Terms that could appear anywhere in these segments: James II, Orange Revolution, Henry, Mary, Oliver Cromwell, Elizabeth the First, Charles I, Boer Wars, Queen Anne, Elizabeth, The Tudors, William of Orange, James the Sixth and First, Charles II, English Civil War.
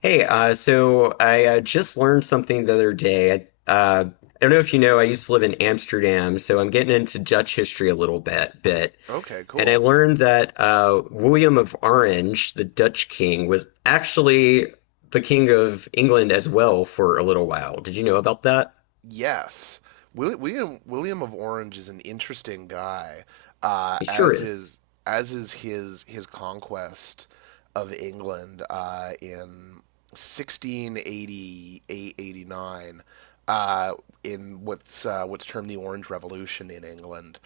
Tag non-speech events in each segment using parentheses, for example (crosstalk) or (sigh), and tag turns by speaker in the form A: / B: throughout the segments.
A: Hey, so I just learned something the other day. I don't know if you know, I used to live in Amsterdam, so I'm getting into Dutch history a little bit.
B: Okay,
A: And I
B: cool.
A: learned that William of Orange, the Dutch king, was actually the king of England as well for a little while. Did you know about that?
B: Yes. William of Orange is an interesting guy, uh,
A: He sure
B: as
A: is.
B: is as is his conquest of England in 1688 89, uh, in what's termed the Orange Revolution in England.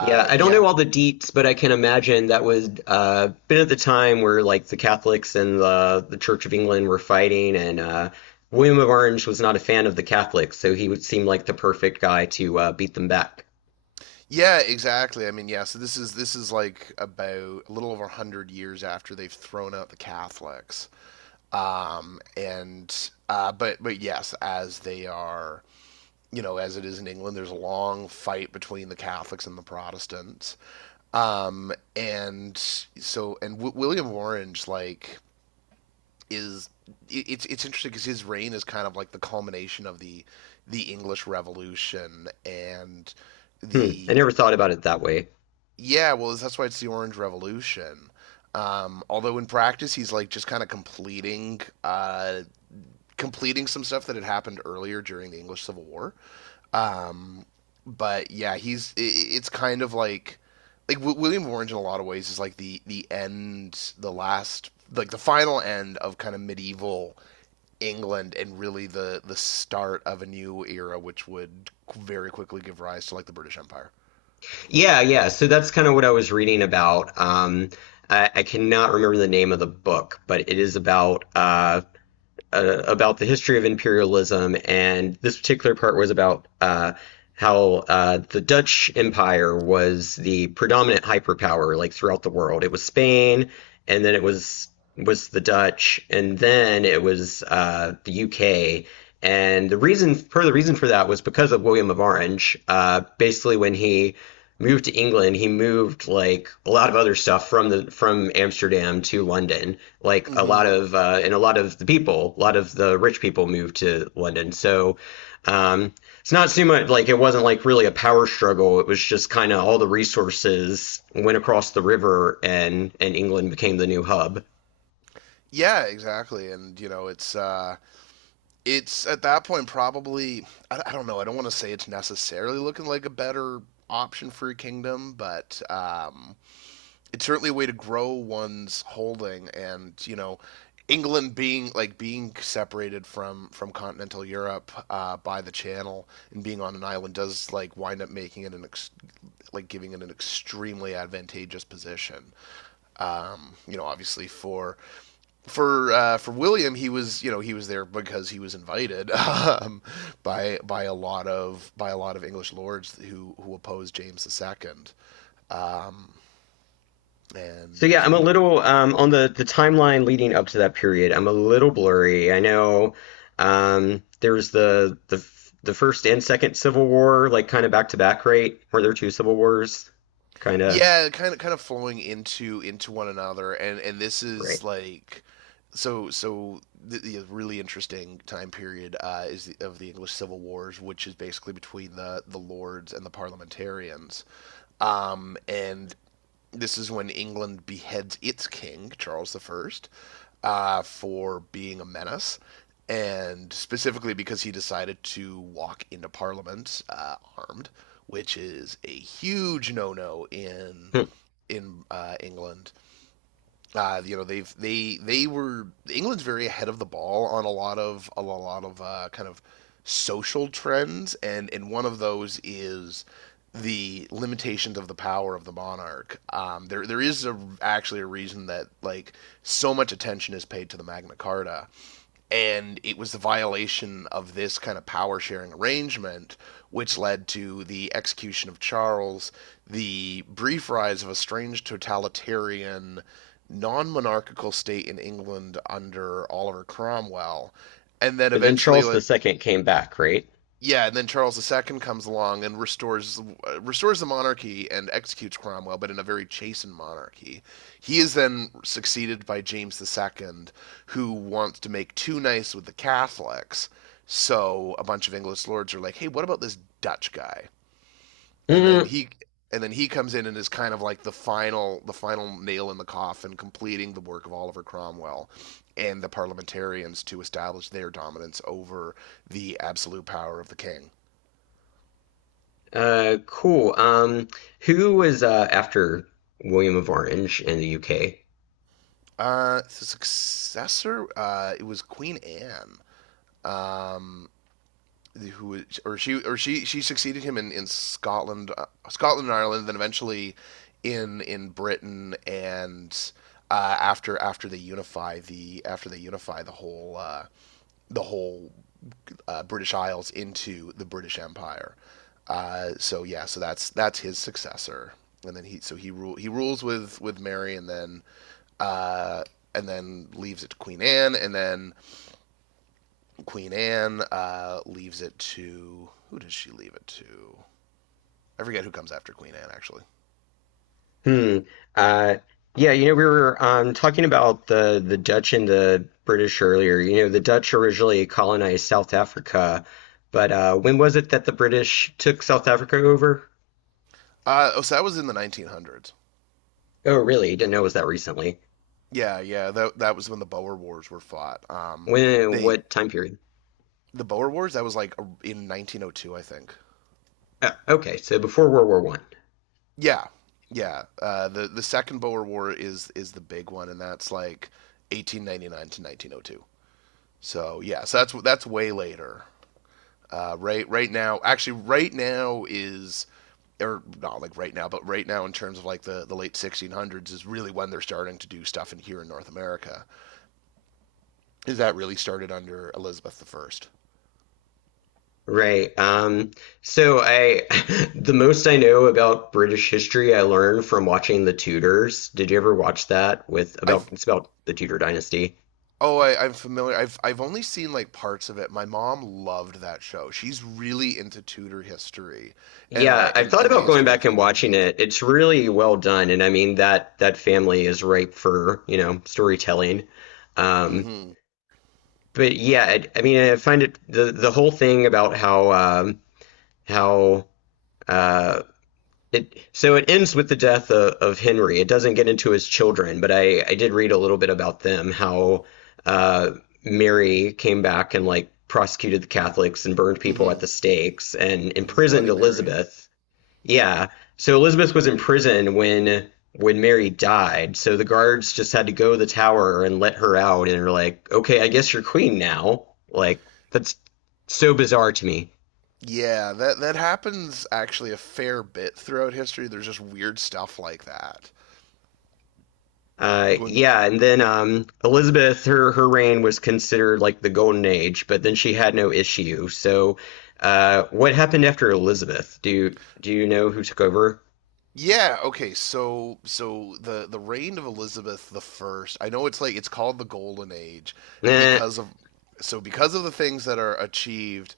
A: Yeah, I don't know
B: Yeah,
A: all the deets, but I can imagine that would been at the time where like the Catholics and the Church of England were fighting, and William of Orange was not a fan of the Catholics, so he would seem like the perfect guy to beat them back.
B: yeah, exactly. I mean, yeah. So this is like about a little over 100 years after they've thrown out the Catholics. And but yes, as they are, you know, as it is in England, there's a long fight between the Catholics and the Protestants. And so and w- William of Orange, like, is it- it's interesting because his reign is kind of like the culmination of the English Revolution and
A: Hmm, I
B: the.
A: never thought about it that way.
B: Yeah, well, that's why it's the Orange Revolution. Although in practice he's like just kind of completing some stuff that had happened earlier during the English Civil War. Um, but yeah, he's I it's kind of like, William of Orange in a lot of ways is like the end, the last, like the final end of kind of medieval England, and really the start of a new era, which would very quickly give rise to like the British Empire.
A: Yeah, yeah. So that's kind of what I was reading about. I cannot remember the name of the book, but it is about the history of imperialism, and this particular part was about how the Dutch Empire was the predominant hyperpower like throughout the world. It was Spain, and then it was the Dutch, and then it was the UK. And the reason, per the reason for that, was because of William of Orange. Basically, when he moved to England, he moved like a lot of other stuff from the from Amsterdam to London. Like a lot
B: hmm
A: of and a lot of the people, a lot of the rich people moved to London. So um, it's not so much like it wasn't like really a power struggle. It was just kind of all the resources went across the river, and England became the new hub.
B: Yeah, exactly, and, you know, It's at that point probably. I don't know. I don't want to say it's necessarily looking like a better option for your kingdom, but it's certainly a way to grow one's holding. And, you know, England being being separated from continental Europe by the Channel and being on an island does, like, wind up making it like giving it an extremely advantageous position. Obviously for William, he was there because he was invited (laughs) by a lot of by a lot of English lords who opposed James II. Um,
A: So yeah,
B: and
A: I'm a little on the timeline leading up to that period. I'm a little blurry. I know there was the first and second Civil War, like kind of back to back, right? Were there two Civil Wars? Kind of
B: Yeah, kind of flowing into one another, and this is
A: right.
B: like so the really interesting time period is, of the English Civil Wars, which is basically between the lords and the parliamentarians. And This is when England beheads its king, Charles I, for being a menace, and specifically because he decided to walk into Parliament armed, which is a huge no-no in
A: Hmm.
B: in uh, England. They were England's very ahead of the ball on a lot of kind of social trends, and one of those is the limitations of the power of the monarch. There is, actually, a reason that, like, so much attention is paid to the Magna Carta, and it was the violation of this kind of power sharing arrangement which led to the execution of Charles, the brief rise of a strange totalitarian non monarchical state in England under Oliver Cromwell, and then
A: But then
B: eventually,
A: Charles
B: like.
A: II came back, right?
B: Yeah, and then Charles II comes along and restores the monarchy and executes Cromwell, but in a very chastened monarchy. He is then succeeded by James II, who wants to make too nice with the Catholics. So a bunch of English lords are like, "Hey, what about this Dutch guy?" And then
A: Mm.
B: he and then he comes in and is kind of like the final nail in the coffin, completing the work of Oliver Cromwell and the parliamentarians to establish their dominance over the absolute power of the king.
A: Cool. Who was after William of Orange in the UK?
B: The successor, it was Queen Anne. Um, who or she succeeded him in Scotland, Scotland and Ireland, then eventually in Britain, and after they unify the whole the whole British Isles into the British Empire. So yeah, that's his successor, and then he rules with Mary, and uh, then leaves it to Queen Anne, and then Queen Anne leaves it to— who does she leave it to? I forget who comes after Queen Anne actually.
A: Hmm. Uh, yeah, you know, we were talking about the Dutch and the British earlier. You know, the Dutch originally colonized South Africa, but when was it that the British took South Africa over?
B: Oh, so that was in the 1900s.
A: Oh, really? Didn't know it was that recently.
B: Yeah, yeah, that was when the Boer Wars were fought.
A: When?
B: They
A: What time period?
B: the Boer Wars that was like in 1902, I think.
A: Oh, okay, so before World War One.
B: Yeah, yeah. The second Boer War is the big one, and that's like 1899 to 1902. So yeah, so that's way later. Right now, actually, right now is— or not like right now, but right now in terms of, like, the late 1600s is really when they're starting to do stuff in here in North America. Is that really started under Elizabeth the 1st.
A: Right. So I, (laughs) the most I know about British history I learned from watching The Tudors. Did you ever watch that with about
B: I've
A: it's about the Tudor dynasty?
B: Oh, I'm familiar. I've only seen like parts of it. My mom loved that show. She's really into Tudor history and
A: Yeah,
B: like
A: I've
B: and,
A: thought
B: and the
A: about going
B: history of
A: back and
B: Henry the
A: watching
B: 8th.
A: it. It's really well done, and I mean that family is ripe for, storytelling. Um,
B: Mm-hmm.
A: but yeah, I mean I find it the whole thing about how how uh, it, so it ends with the death of Henry. It doesn't get into his children, but I did read a little bit about them, how uh, Mary came back and like prosecuted the Catholics and burned people at
B: Mm-hmm.
A: the stakes and
B: Mm,
A: imprisoned
B: Bloody Mary.
A: Elizabeth. Yeah. So Elizabeth was in prison when Mary died. So the guards just had to go to the tower and let her out and were like, "Okay, I guess you're queen now." Like that's so bizarre to me.
B: Yeah, that happens actually a fair bit throughout history. There's just weird stuff like that. When
A: Yeah, and then Elizabeth, her reign was considered like the golden age, but then she had no issue. So, what happened after Elizabeth? Do you know who took over?
B: Yeah, okay, so the reign of Elizabeth the First. I know it's, like, it's called the Golden Age,
A: Eh,
B: because of because of the things that are achieved,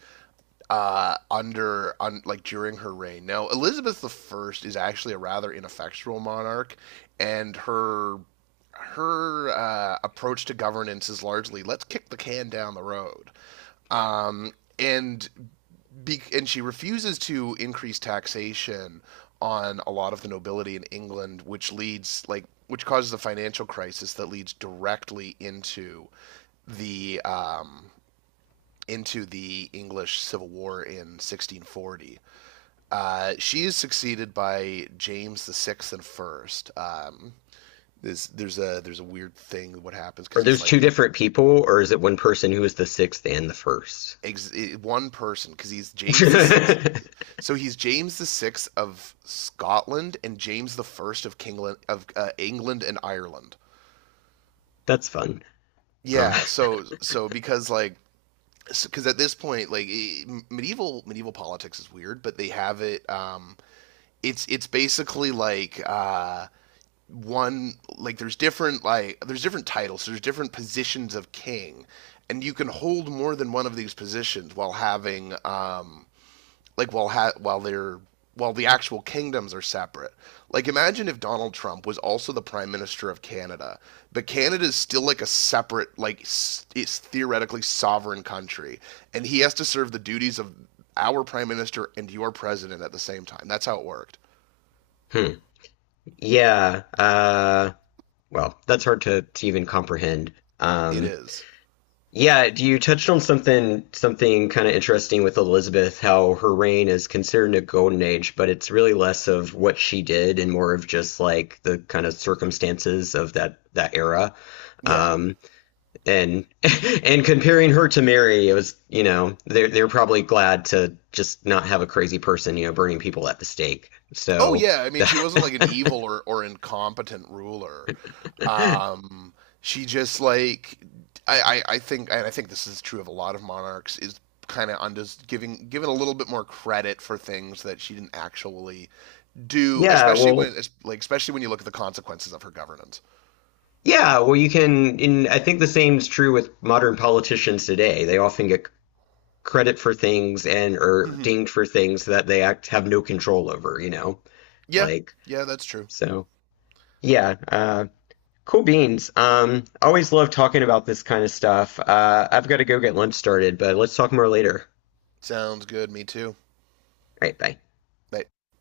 B: like, during her reign. Now Elizabeth the First is actually a rather ineffectual monarch, and her approach to governance is largely, let's kick the can down the road. Um, and and she refuses to increase taxation on a lot of the nobility in England, which leads like which causes a financial crisis that leads directly the um, into the English Civil War in 1640. She is succeeded by James the Sixth and First. There's a weird thing what happens because
A: are
B: he's
A: those two
B: like, he.
A: different people, or is it one person who was the sixth and the first?
B: One person, because he's James the Sixth. So he's James the Sixth of Scotland and James the First of Kingland, of England and Ireland.
A: (laughs) That's fun. Uh,
B: Yeah, so because, at this point, like, medieval politics is weird, but they have it. It's basically like one, like, there's different titles, so there's different positions of king, and you can hold more than one of these positions while having like while ha- while they're while the actual kingdoms are separate. Like, imagine if Donald Trump was also the prime minister of Canada, but Canada is still, like, a separate, it's theoretically sovereign country, and he has to serve the duties of our prime minister and your president at the same time. That's how it worked.
A: hmm. Yeah. Well, that's hard to even comprehend.
B: It
A: Um,
B: is.
A: Yeah, you touched on something kind of interesting with Elizabeth, how her reign is considered a golden age, but it's really less of what she did and more of just like the kind of circumstances of that era.
B: Yeah.
A: Um, and (laughs) and comparing her to Mary, it was, you know, they're probably glad to just not have a crazy person, you know, burning people at the stake.
B: Oh
A: So
B: yeah, I mean, she wasn't like an
A: that
B: evil or incompetent ruler. Um, she just, like, I think, and I think this is true of a lot of monarchs, is kind of, undes giving given a little bit more credit for things that she didn't actually
A: (laughs)
B: do,
A: yeah,
B: especially when
A: well,
B: es- like especially when you look at the consequences of her governance.
A: yeah, well, you can, and I think the same is true with modern politicians today. They often get credit for things and are
B: hmm
A: dinged for things that they act have no control over, you know?
B: Yeah,
A: Like,
B: yeah, that's true.
A: so yeah, cool beans. Always love talking about this kind of stuff. I've got to go get lunch started, but let's talk more later.
B: Sounds good. Me too.
A: All right, bye.